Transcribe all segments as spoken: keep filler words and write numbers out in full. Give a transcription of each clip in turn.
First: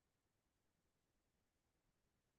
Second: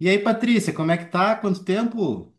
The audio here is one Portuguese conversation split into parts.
E aí, Patrícia, como é que tá? Quanto tempo?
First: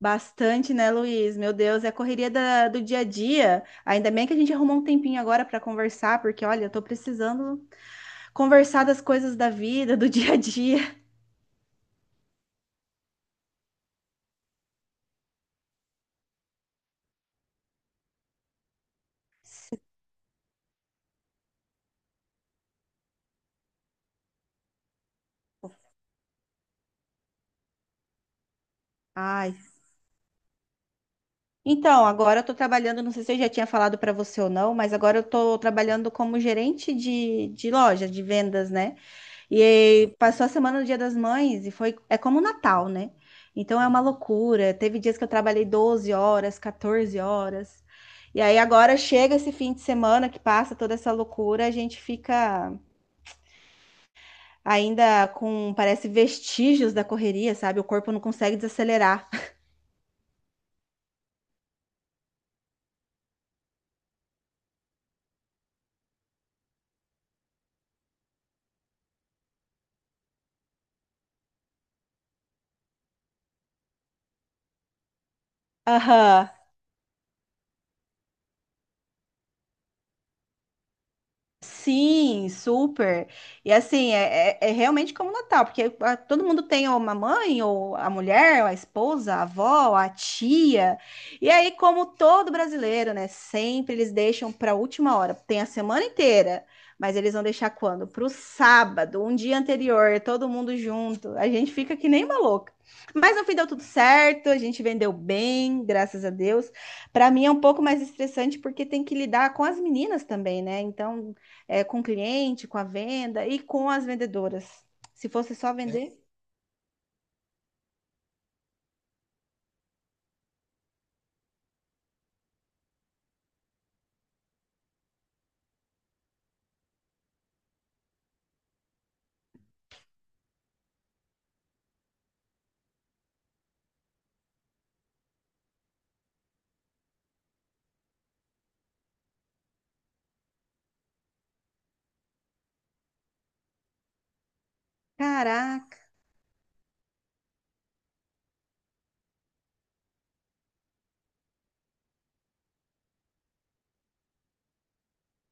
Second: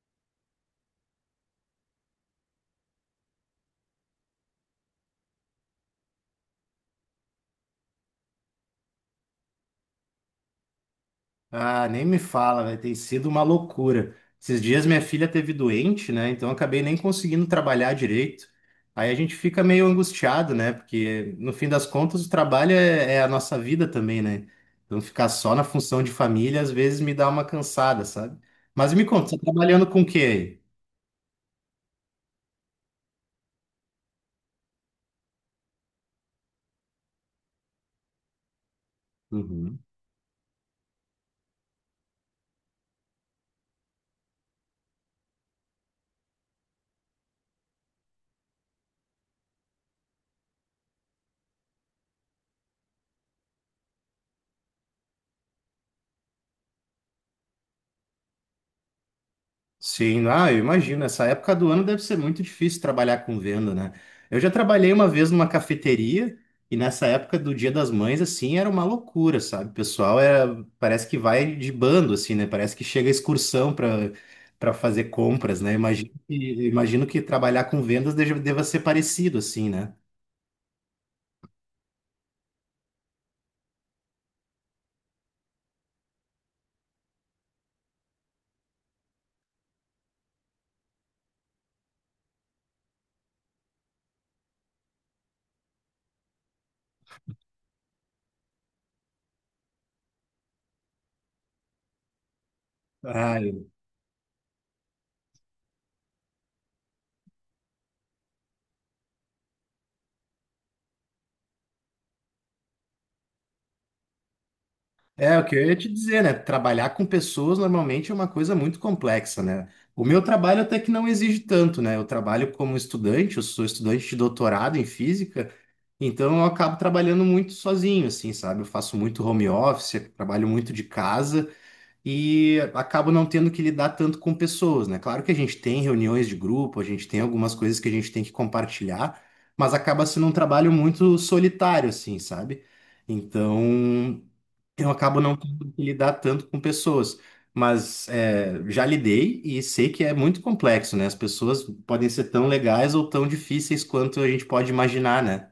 Bastante, né, Luiz? Meu Deus, é a correria da- do dia a dia. Ainda bem que a gente arrumou um tempinho agora para conversar, porque olha, eu tô precisando conversar das coisas da vida, do dia a dia. Ah, nem me fala, velho. Tem sido uma loucura. Esses dias minha filha teve doente, né? Então eu acabei nem conseguindo trabalhar direito. Aí a gente fica meio angustiado, né? Porque no fim das contas o trabalho é, é a nossa vida também, né? Então ficar só na função de família às vezes me dá uma cansada, sabe? Mas me conta, você tá Ai. trabalhando com o quê Então, agora eu tô trabalhando, não sei se eu já tinha falado para você ou não, mas agora eu tô trabalhando como gerente de, de loja, de vendas, né? E aí? aí, passou a semana do Dia das Mães e foi, é como o Natal, né? Então é uma loucura. Teve dias que eu trabalhei doze horas, quatorze horas. E aí agora chega esse fim de semana que passa toda essa loucura, a gente fica ainda com, parece, vestígios da correria, sabe? O corpo não consegue desacelerar. Sim, ah, eu imagino. Essa época do ano deve ser muito difícil trabalhar com venda, né? Eu já trabalhei uma vez numa cafeteria e nessa época do Dia das Mães, assim, era uma loucura, sabe? O pessoal era, parece que vai de bando, assim, né? Parece que chega excursão para para fazer compras, né? Imagino que, Aham. imagino que trabalhar com vendas deja- deva ser parecido, assim, né? Sim, super. E assim, é, é, é realmente como Natal, porque ah, todo mundo tem ou uma mãe, ou a mulher, ou a esposa, a avó, a tia. E aí, como todo brasileiro, né? Sempre eles deixam para a última hora. Tem a semana inteira, mas eles vão deixar quando? Para o sábado, um dia anterior, todo mundo junto. A gente fica que nem uma louca. Mas Ah, no fim deu tudo certo, a gente vendeu bem, graças a Deus. Para mim é um pouco mais estressante porque tem que lidar com as meninas também, né? Então é, com o cliente, com a venda e com as vendedoras. Se é, o fosse que eu só ia te vender, dizer, né? Trabalhar com pessoas normalmente é uma coisa muito complexa, né? O meu trabalho até que não exige tanto, né? Eu trabalho como estudante, eu sou estudante de doutorado em física, então eu acabo trabalhando muito sozinho, assim, sabe? Eu faço muito home office, trabalho muito de casa e acabo não tendo que lidar tanto com pessoas, né? Claro que a gente tem reuniões de grupo, a gente tem algumas coisas que a gente tem que compartilhar, mas acaba sendo um trabalho muito solitário, assim, sabe? Então eu acabo não tendo que caraca, lidar tanto com pessoas, mas é, já lidei e sei que é muito complexo, né? As pessoas podem ser tão legais ou tão difíceis quanto a gente pode imaginar, né?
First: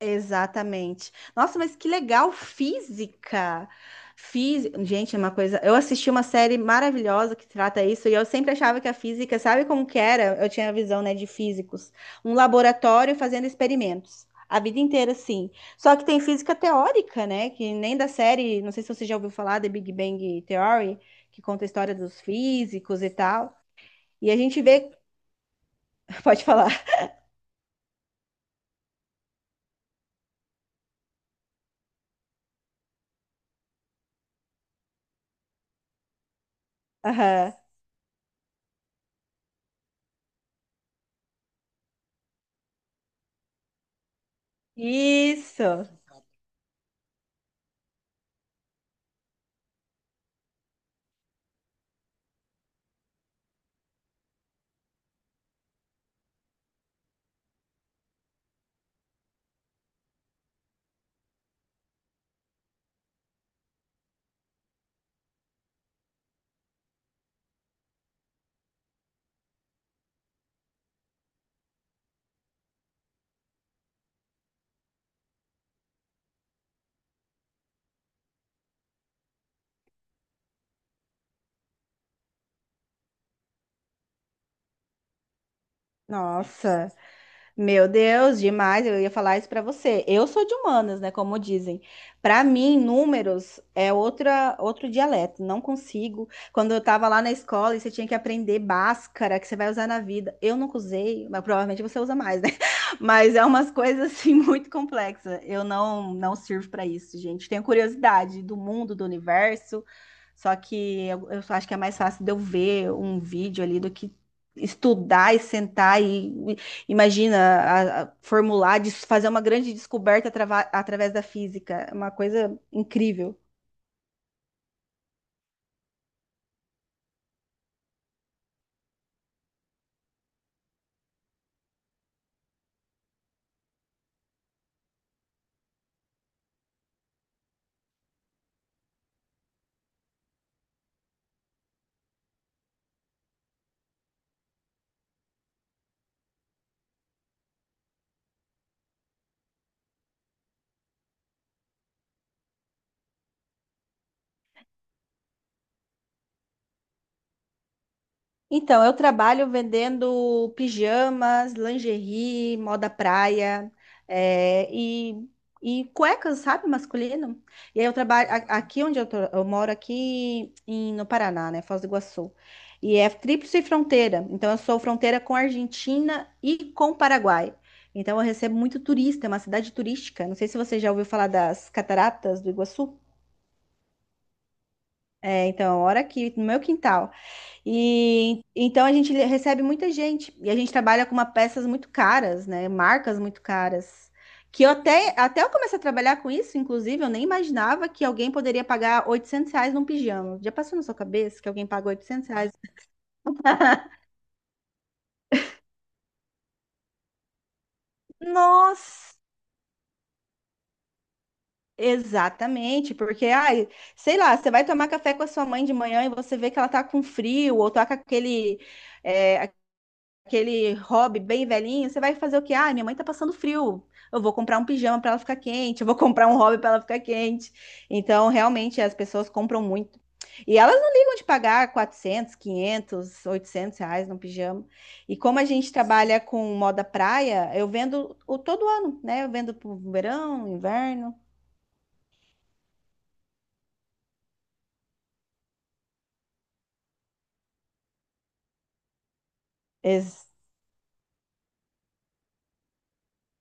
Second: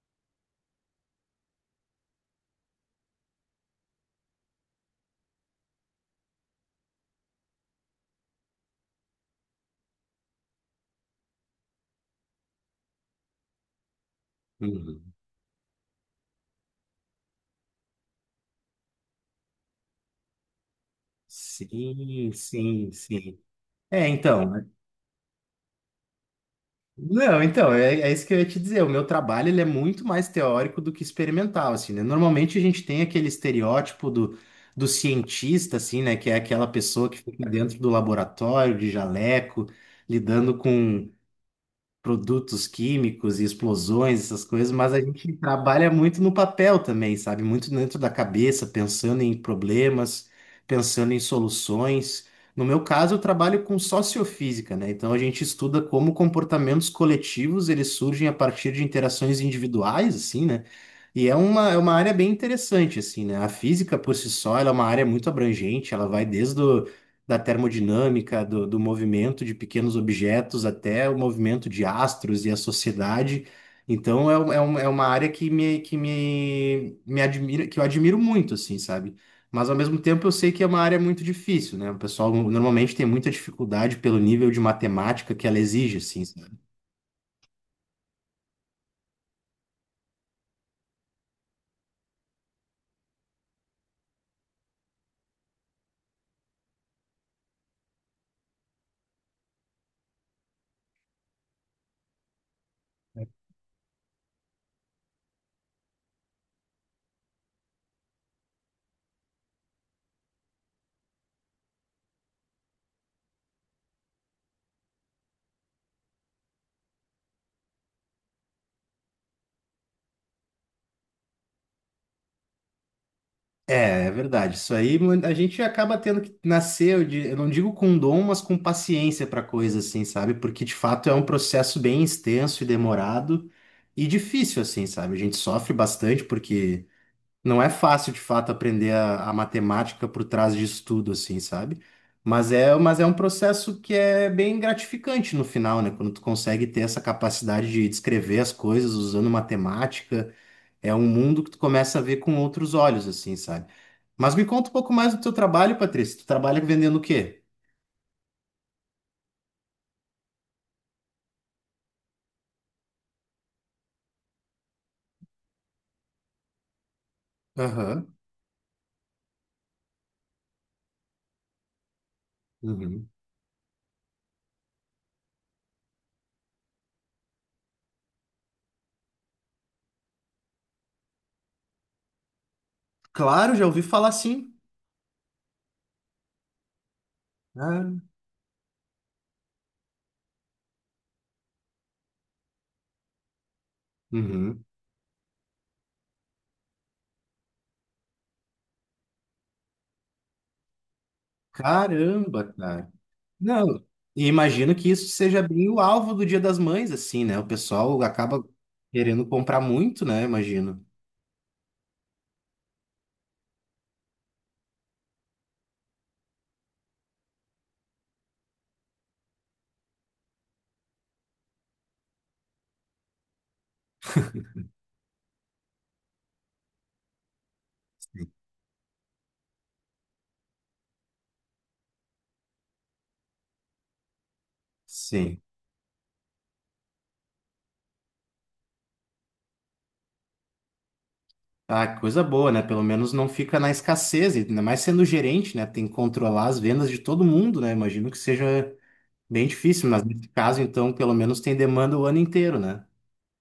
exatamente. Nossa, mas que legal, física. Física, gente, é uma coisa. Eu assisti uma série maravilhosa que trata isso e eu sempre achava que a física, sabe como que era? Eu tinha a visão, né, de físicos, um laboratório fazendo experimentos. A vida Uhum. inteira, sim. Só que tem física teórica, né? Que nem da série, não sei se você já ouviu falar, da Big Bang Theory, que conta a história dos Sim, sim, físicos e sim. tal. É, E a então, gente né? vê. Pode falar. Não, então, é, é isso que eu ia te dizer. O meu trabalho, ele é muito mais teórico do que experimental, assim, né? Normalmente a gente tem aquele estereótipo do, do cientista, assim, né? Que é aquela pessoa que fica Aham. dentro do laboratório, de jaleco, lidando com produtos químicos e explosões, essas coisas, mas a gente Isso. trabalha muito no papel também, sabe? Muito dentro da cabeça, pensando em problemas, pensando em soluções. No meu caso, eu trabalho com sociofísica, né? Então a gente estuda como comportamentos coletivos eles surgem a partir de interações individuais, assim, né? E é uma, é uma área bem interessante, assim, né? A física por si só, ela é uma área muito abrangente, ela vai desde o da termodinâmica, do, do movimento de pequenos objetos até o movimento de astros e a sociedade. Então é, um- é, um- é uma área que me, que me, me admira, que eu admiro muito, assim, sabe? Mas ao mesmo tempo eu sei que é uma área muito difícil, né? O pessoal normalmente tem muita dificuldade pelo nível de matemática que ela exige, assim, Nossa. Meu Deus, demais. Eu ia falar isso pra você. Eu sou de humanas, né? Como dizem. Pra mim, números é outra, outro dialeto. Não consigo. Quando eu tava lá na escola e você tinha que aprender Bhaskara, que você vai usar na vida. Eu nunca usei, mas provavelmente você usa mais, né? Mas é umas coisas assim muito complexas. Eu não, não sirvo pra isso, gente. Tenho curiosidade do mundo, do universo. Só que eu, eu só acho que é mais fácil de eu ver um vídeo ali do que estudar e sentar e imagina, a- a formular, des- fazer uma grande descoberta atrava- através da física. É uma coisa incrível. é, é verdade. Isso aí mu- a gente acaba tendo que nascer, eu di- eu não digo com dom, mas com paciência para coisa assim, sabe? Porque de fato é um processo bem extenso e demorado e difícil assim, sabe? A gente sofre bastante porque não é fácil de fato aprender a, a matemática por trás disso tudo assim, sabe? Mas é, mas é um processo que é bem gratificante no final, né? Quando tu consegue ter essa capacidade de descrever as coisas usando matemática é um mundo que tu começa a ver com outros olhos, assim, sabe? Mas me conta um pouco mais do teu trabalho, Patrícia. Tu trabalha vendendo o quê? Então, eu trabalho vendendo pijamas, lingerie, moda praia, é, e, e cuecas, sabe, masculino. E aí eu Aham. trabalho a- aqui onde eu, tô- eu moro aqui em- no Paraná, né, Foz do Iguaçu. E Uhum. é tríplice fronteira. Então, eu sou fronteira com a Argentina e com o Paraguai. Então, eu recebo muito turista, é uma cidade turística. Não sei se você já ouviu falar das Cataratas do Iguaçu. Claro, já ouvi falar sim. É, então, ora aqui no meu quintal. Ah, E então a gente recebe muita gente e a gente trabalha com uma peças muito caras, né? Marcas muito caras. uhum. Que eu até, até eu comecei a trabalhar com isso, inclusive, eu nem imaginava que alguém poderia pagar oitocentos reais num pijama. Já passou na sua cabeça que alguém paga oitocentos Caramba, reais? cara. Não, e imagino que isso seja bem o alvo do Dia das Mães, assim, né? O pessoal acaba Nossa! querendo comprar muito, né? Imagino. Exatamente, porque, ai, sei lá, você vai tomar café com a sua mãe de manhã e você vê que ela tá com frio ou tá com aquele, é, aquele hobby bem velhinho, você vai fazer o quê? Ah, minha mãe tá passando frio. Eu vou comprar um pijama para ela ficar quente, eu vou comprar um hobby para ela ficar quente. Então, Sim. realmente, as pessoas compram muito. E elas não ligam de pagar quatrocentos quinhentos oitocentos reais no pijama. E como Sim. a gente trabalha com moda praia, eu vendo o todo ano, né? Eu vendo pro verão, inverno. Ah, que coisa boa, né? Pelo menos não fica na escassez, e ainda mais sendo gerente, né? Tem que controlar as vendas de todo mundo, né? Imagino que seja bem difícil, mas Ex- nesse caso, então, pelo menos tem demanda o ano inteiro, né?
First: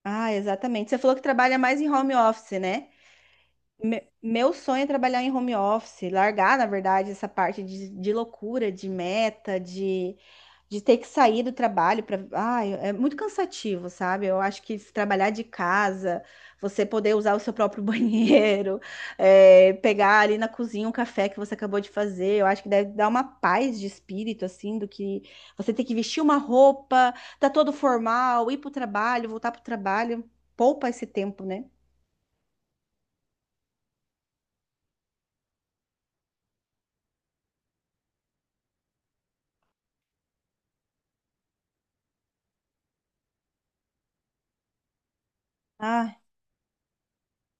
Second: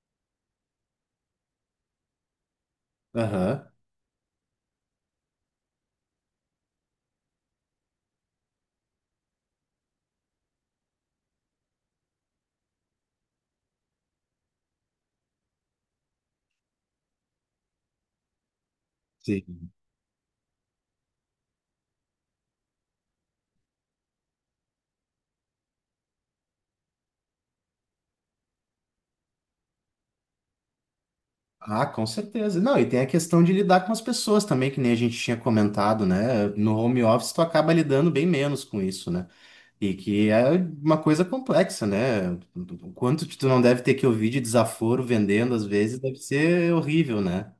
ah, exatamente. Você falou que trabalha mais em home office, né? Aham. Me- Meu sonho é trabalhar em home office, largar, na verdade, essa parte de, de loucura, de meta, de, de ter que sair do trabalho para. Ai, é muito cansativo, sabe? Eu acho que se trabalhar de casa, você poder usar o seu próprio banheiro, Sim. é, pegar ali na cozinha um café que você acabou de fazer, eu acho que deve dar uma paz de espírito, assim, do que você ter que vestir uma roupa, tá todo formal, ir pro trabalho, voltar pro trabalho. Poupa esse tempo, né? Ah, com certeza. Não, e tem a questão de lidar com as pessoas também, que nem a gente tinha comentado, né? No home office, tu acaba lidando bem menos com isso, né? E que é uma coisa complexa, né? O quanto tu não deve ter que ouvir de desaforo vendendo, às vezes, deve Ah. ser horrível, né?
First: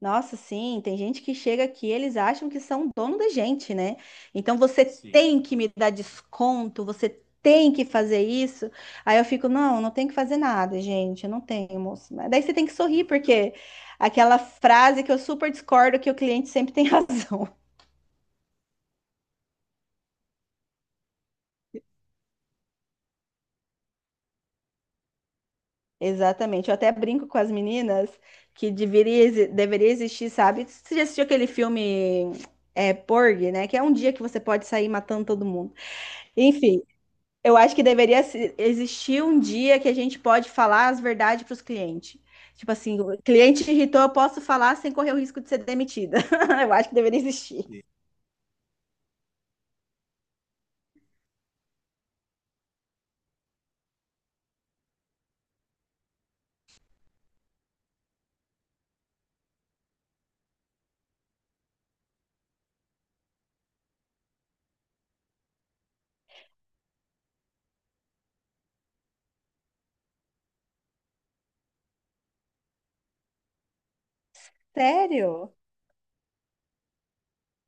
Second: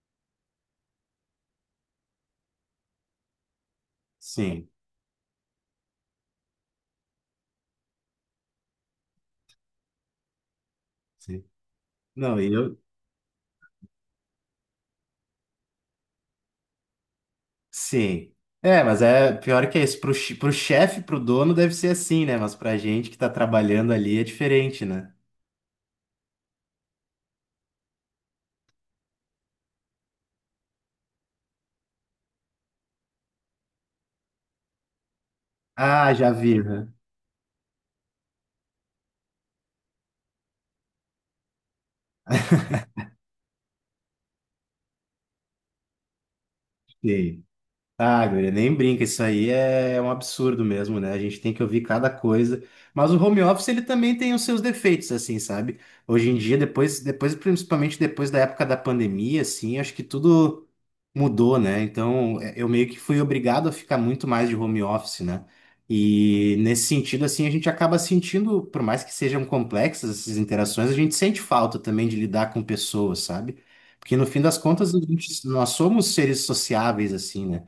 Nossa, sim, tem gente que chega aqui, eles acham que são dono da gente, né? Então Sim, você Sim. tem que me dar desconto, você tem que fazer isso. Aí eu fico, não, não tem que fazer nada, gente, eu não sim. tenho, moço. Mas Não, daí e você tem que eu, sorrir, porque aquela frase que eu super discordo que o cliente sempre tem razão. sim. É, mas é pior que isso. Pro, che- pro chefe, pro dono, deve ser assim, né? Mas pra gente que tá trabalhando ali é diferente, né? Exatamente. Eu até brinco com as meninas que deveria, exi- deveria existir, sabe? Você já assistiu aquele filme é, Porgy, né? Que é um dia que você pode sair matando todo mundo. Ah, já vi, Enfim. né? Eu acho que deveria se- existir um dia que a gente pode falar as verdades para os clientes. Tipo assim, o cliente irritou, eu posso falar sem correr o risco de ser demitida. Eu acho que deveria Sim. existir. Ah, guria, nem brinca, isso aí é um absurdo mesmo, né? A gente tem que ouvir cada coisa. Mas o home office, ele também tem os seus defeitos, assim, sabe? Hoje em dia, depois, depois, principalmente depois da época da pandemia, assim, acho que tudo mudou, né? Então, é- eu meio que fui obrigado a ficar muito mais de home office, né? E nesse sentido, assim, a gente acaba sentindo, por mais que sejam complexas essas interações, a gente sente falta também de lidar com pessoas, sabe? Porque no fim das contas, a gente- Sério? nós somos seres sociáveis, assim, né?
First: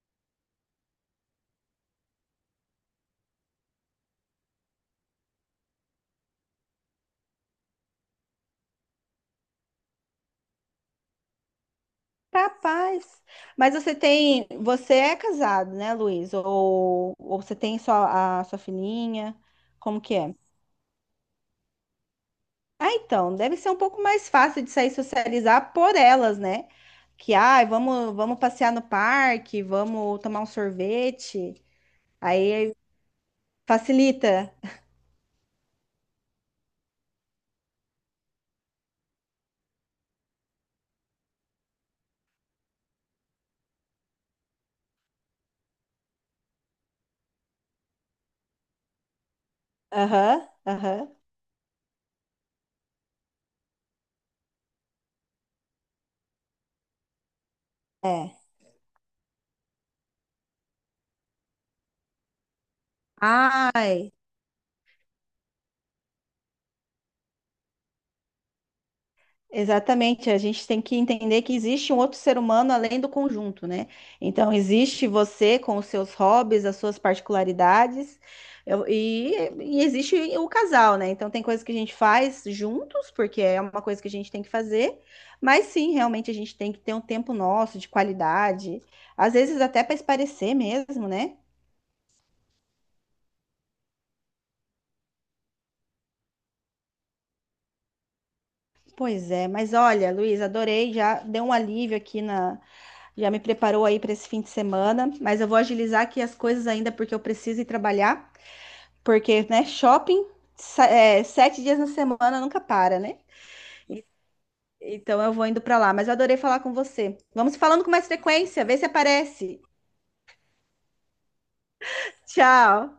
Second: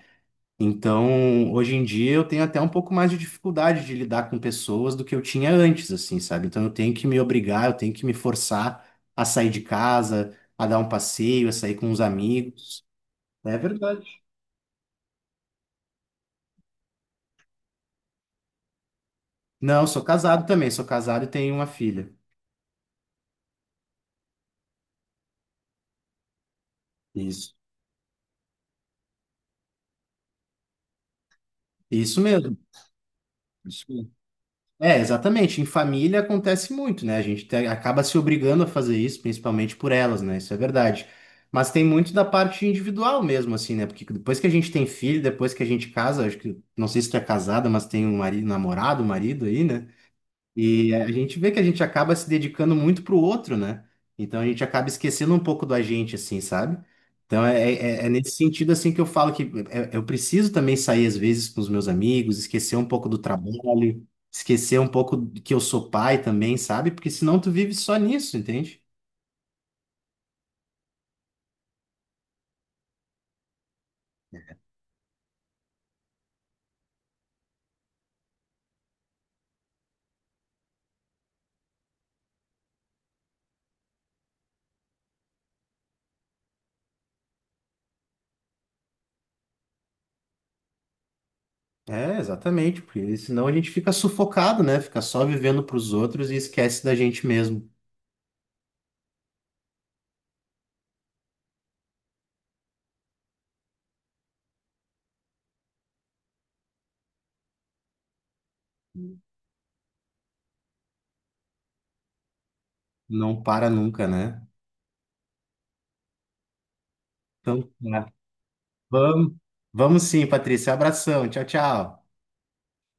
Então, hoje em dia eu tenho até um pouco mais de dificuldade de lidar com pessoas do que eu tinha antes, assim, sabe? Então eu tenho que me obrigar, eu tenho que me forçar a sair de casa, a dar um passeio, a sair com os amigos. Capaz. É Mas você verdade. tem, você é casado, né, Luiz? Ou, ou você tem só a sua filhinha? Não, Como sou que é? casado também, sou casado e tenho uma filha. Ah, então, deve ser um pouco mais fácil de sair socializar por elas, né? Que, Isso. ai, vamos, vamos passear no parque, vamos tomar um sorvete. Isso mesmo. Aí. Facilita. É, exatamente. Em família acontece muito, né? A gente te- acaba se obrigando a fazer isso, principalmente por elas, né? Isso é verdade. Mas tem muito da parte individual mesmo, assim, né? Porque depois que a gente tem filho, depois que a gente casa, acho que, não sei se tu é casada, mas tem um marido, namorado, marido aí, né? Aham, E a aham. gente vê que a gente acaba se dedicando muito pro outro, né? Então a gente acaba esquecendo um pouco da gente, assim, sabe? Então é, é- é nesse É. sentido, assim, que eu falo que é- eu preciso também sair às vezes com os meus amigos, esquecer um pouco do Ai, trabalho, esquecer um pouco de que eu sou pai também, sabe? Porque senão tu vive só nisso, entende? exatamente, a gente tem que entender que existe um outro ser humano além do conjunto, né? Então, existe você com os seus hobbies, as suas particularidades, eu- e, e existe o casal, né? Então, tem coisas que a gente faz juntos, porque é uma coisa que a gente tem que fazer, mas sim, realmente a gente tem que ter um tempo nosso de qualidade, às vezes até para espairecer mesmo, né? É, exatamente, porque senão a gente fica sufocado, né? Fica só vivendo pros outros e esquece da gente mesmo. Pois é, mas olha, Luiz, adorei, já deu um alívio aqui na, já me preparou aí para esse fim de semana, mas eu vou agilizar aqui as coisas ainda porque eu preciso ir trabalhar, porque, né, shopping, sa- é, sete dias na semana nunca para, né? Não para E- nunca, né? Então eu vou indo para lá, mas eu adorei falar com você. Vamos Então, falando com mais frequência, vê se vamos, aparece. vamos sim, Patrícia. Abração. Tchau, tchau. Tchau.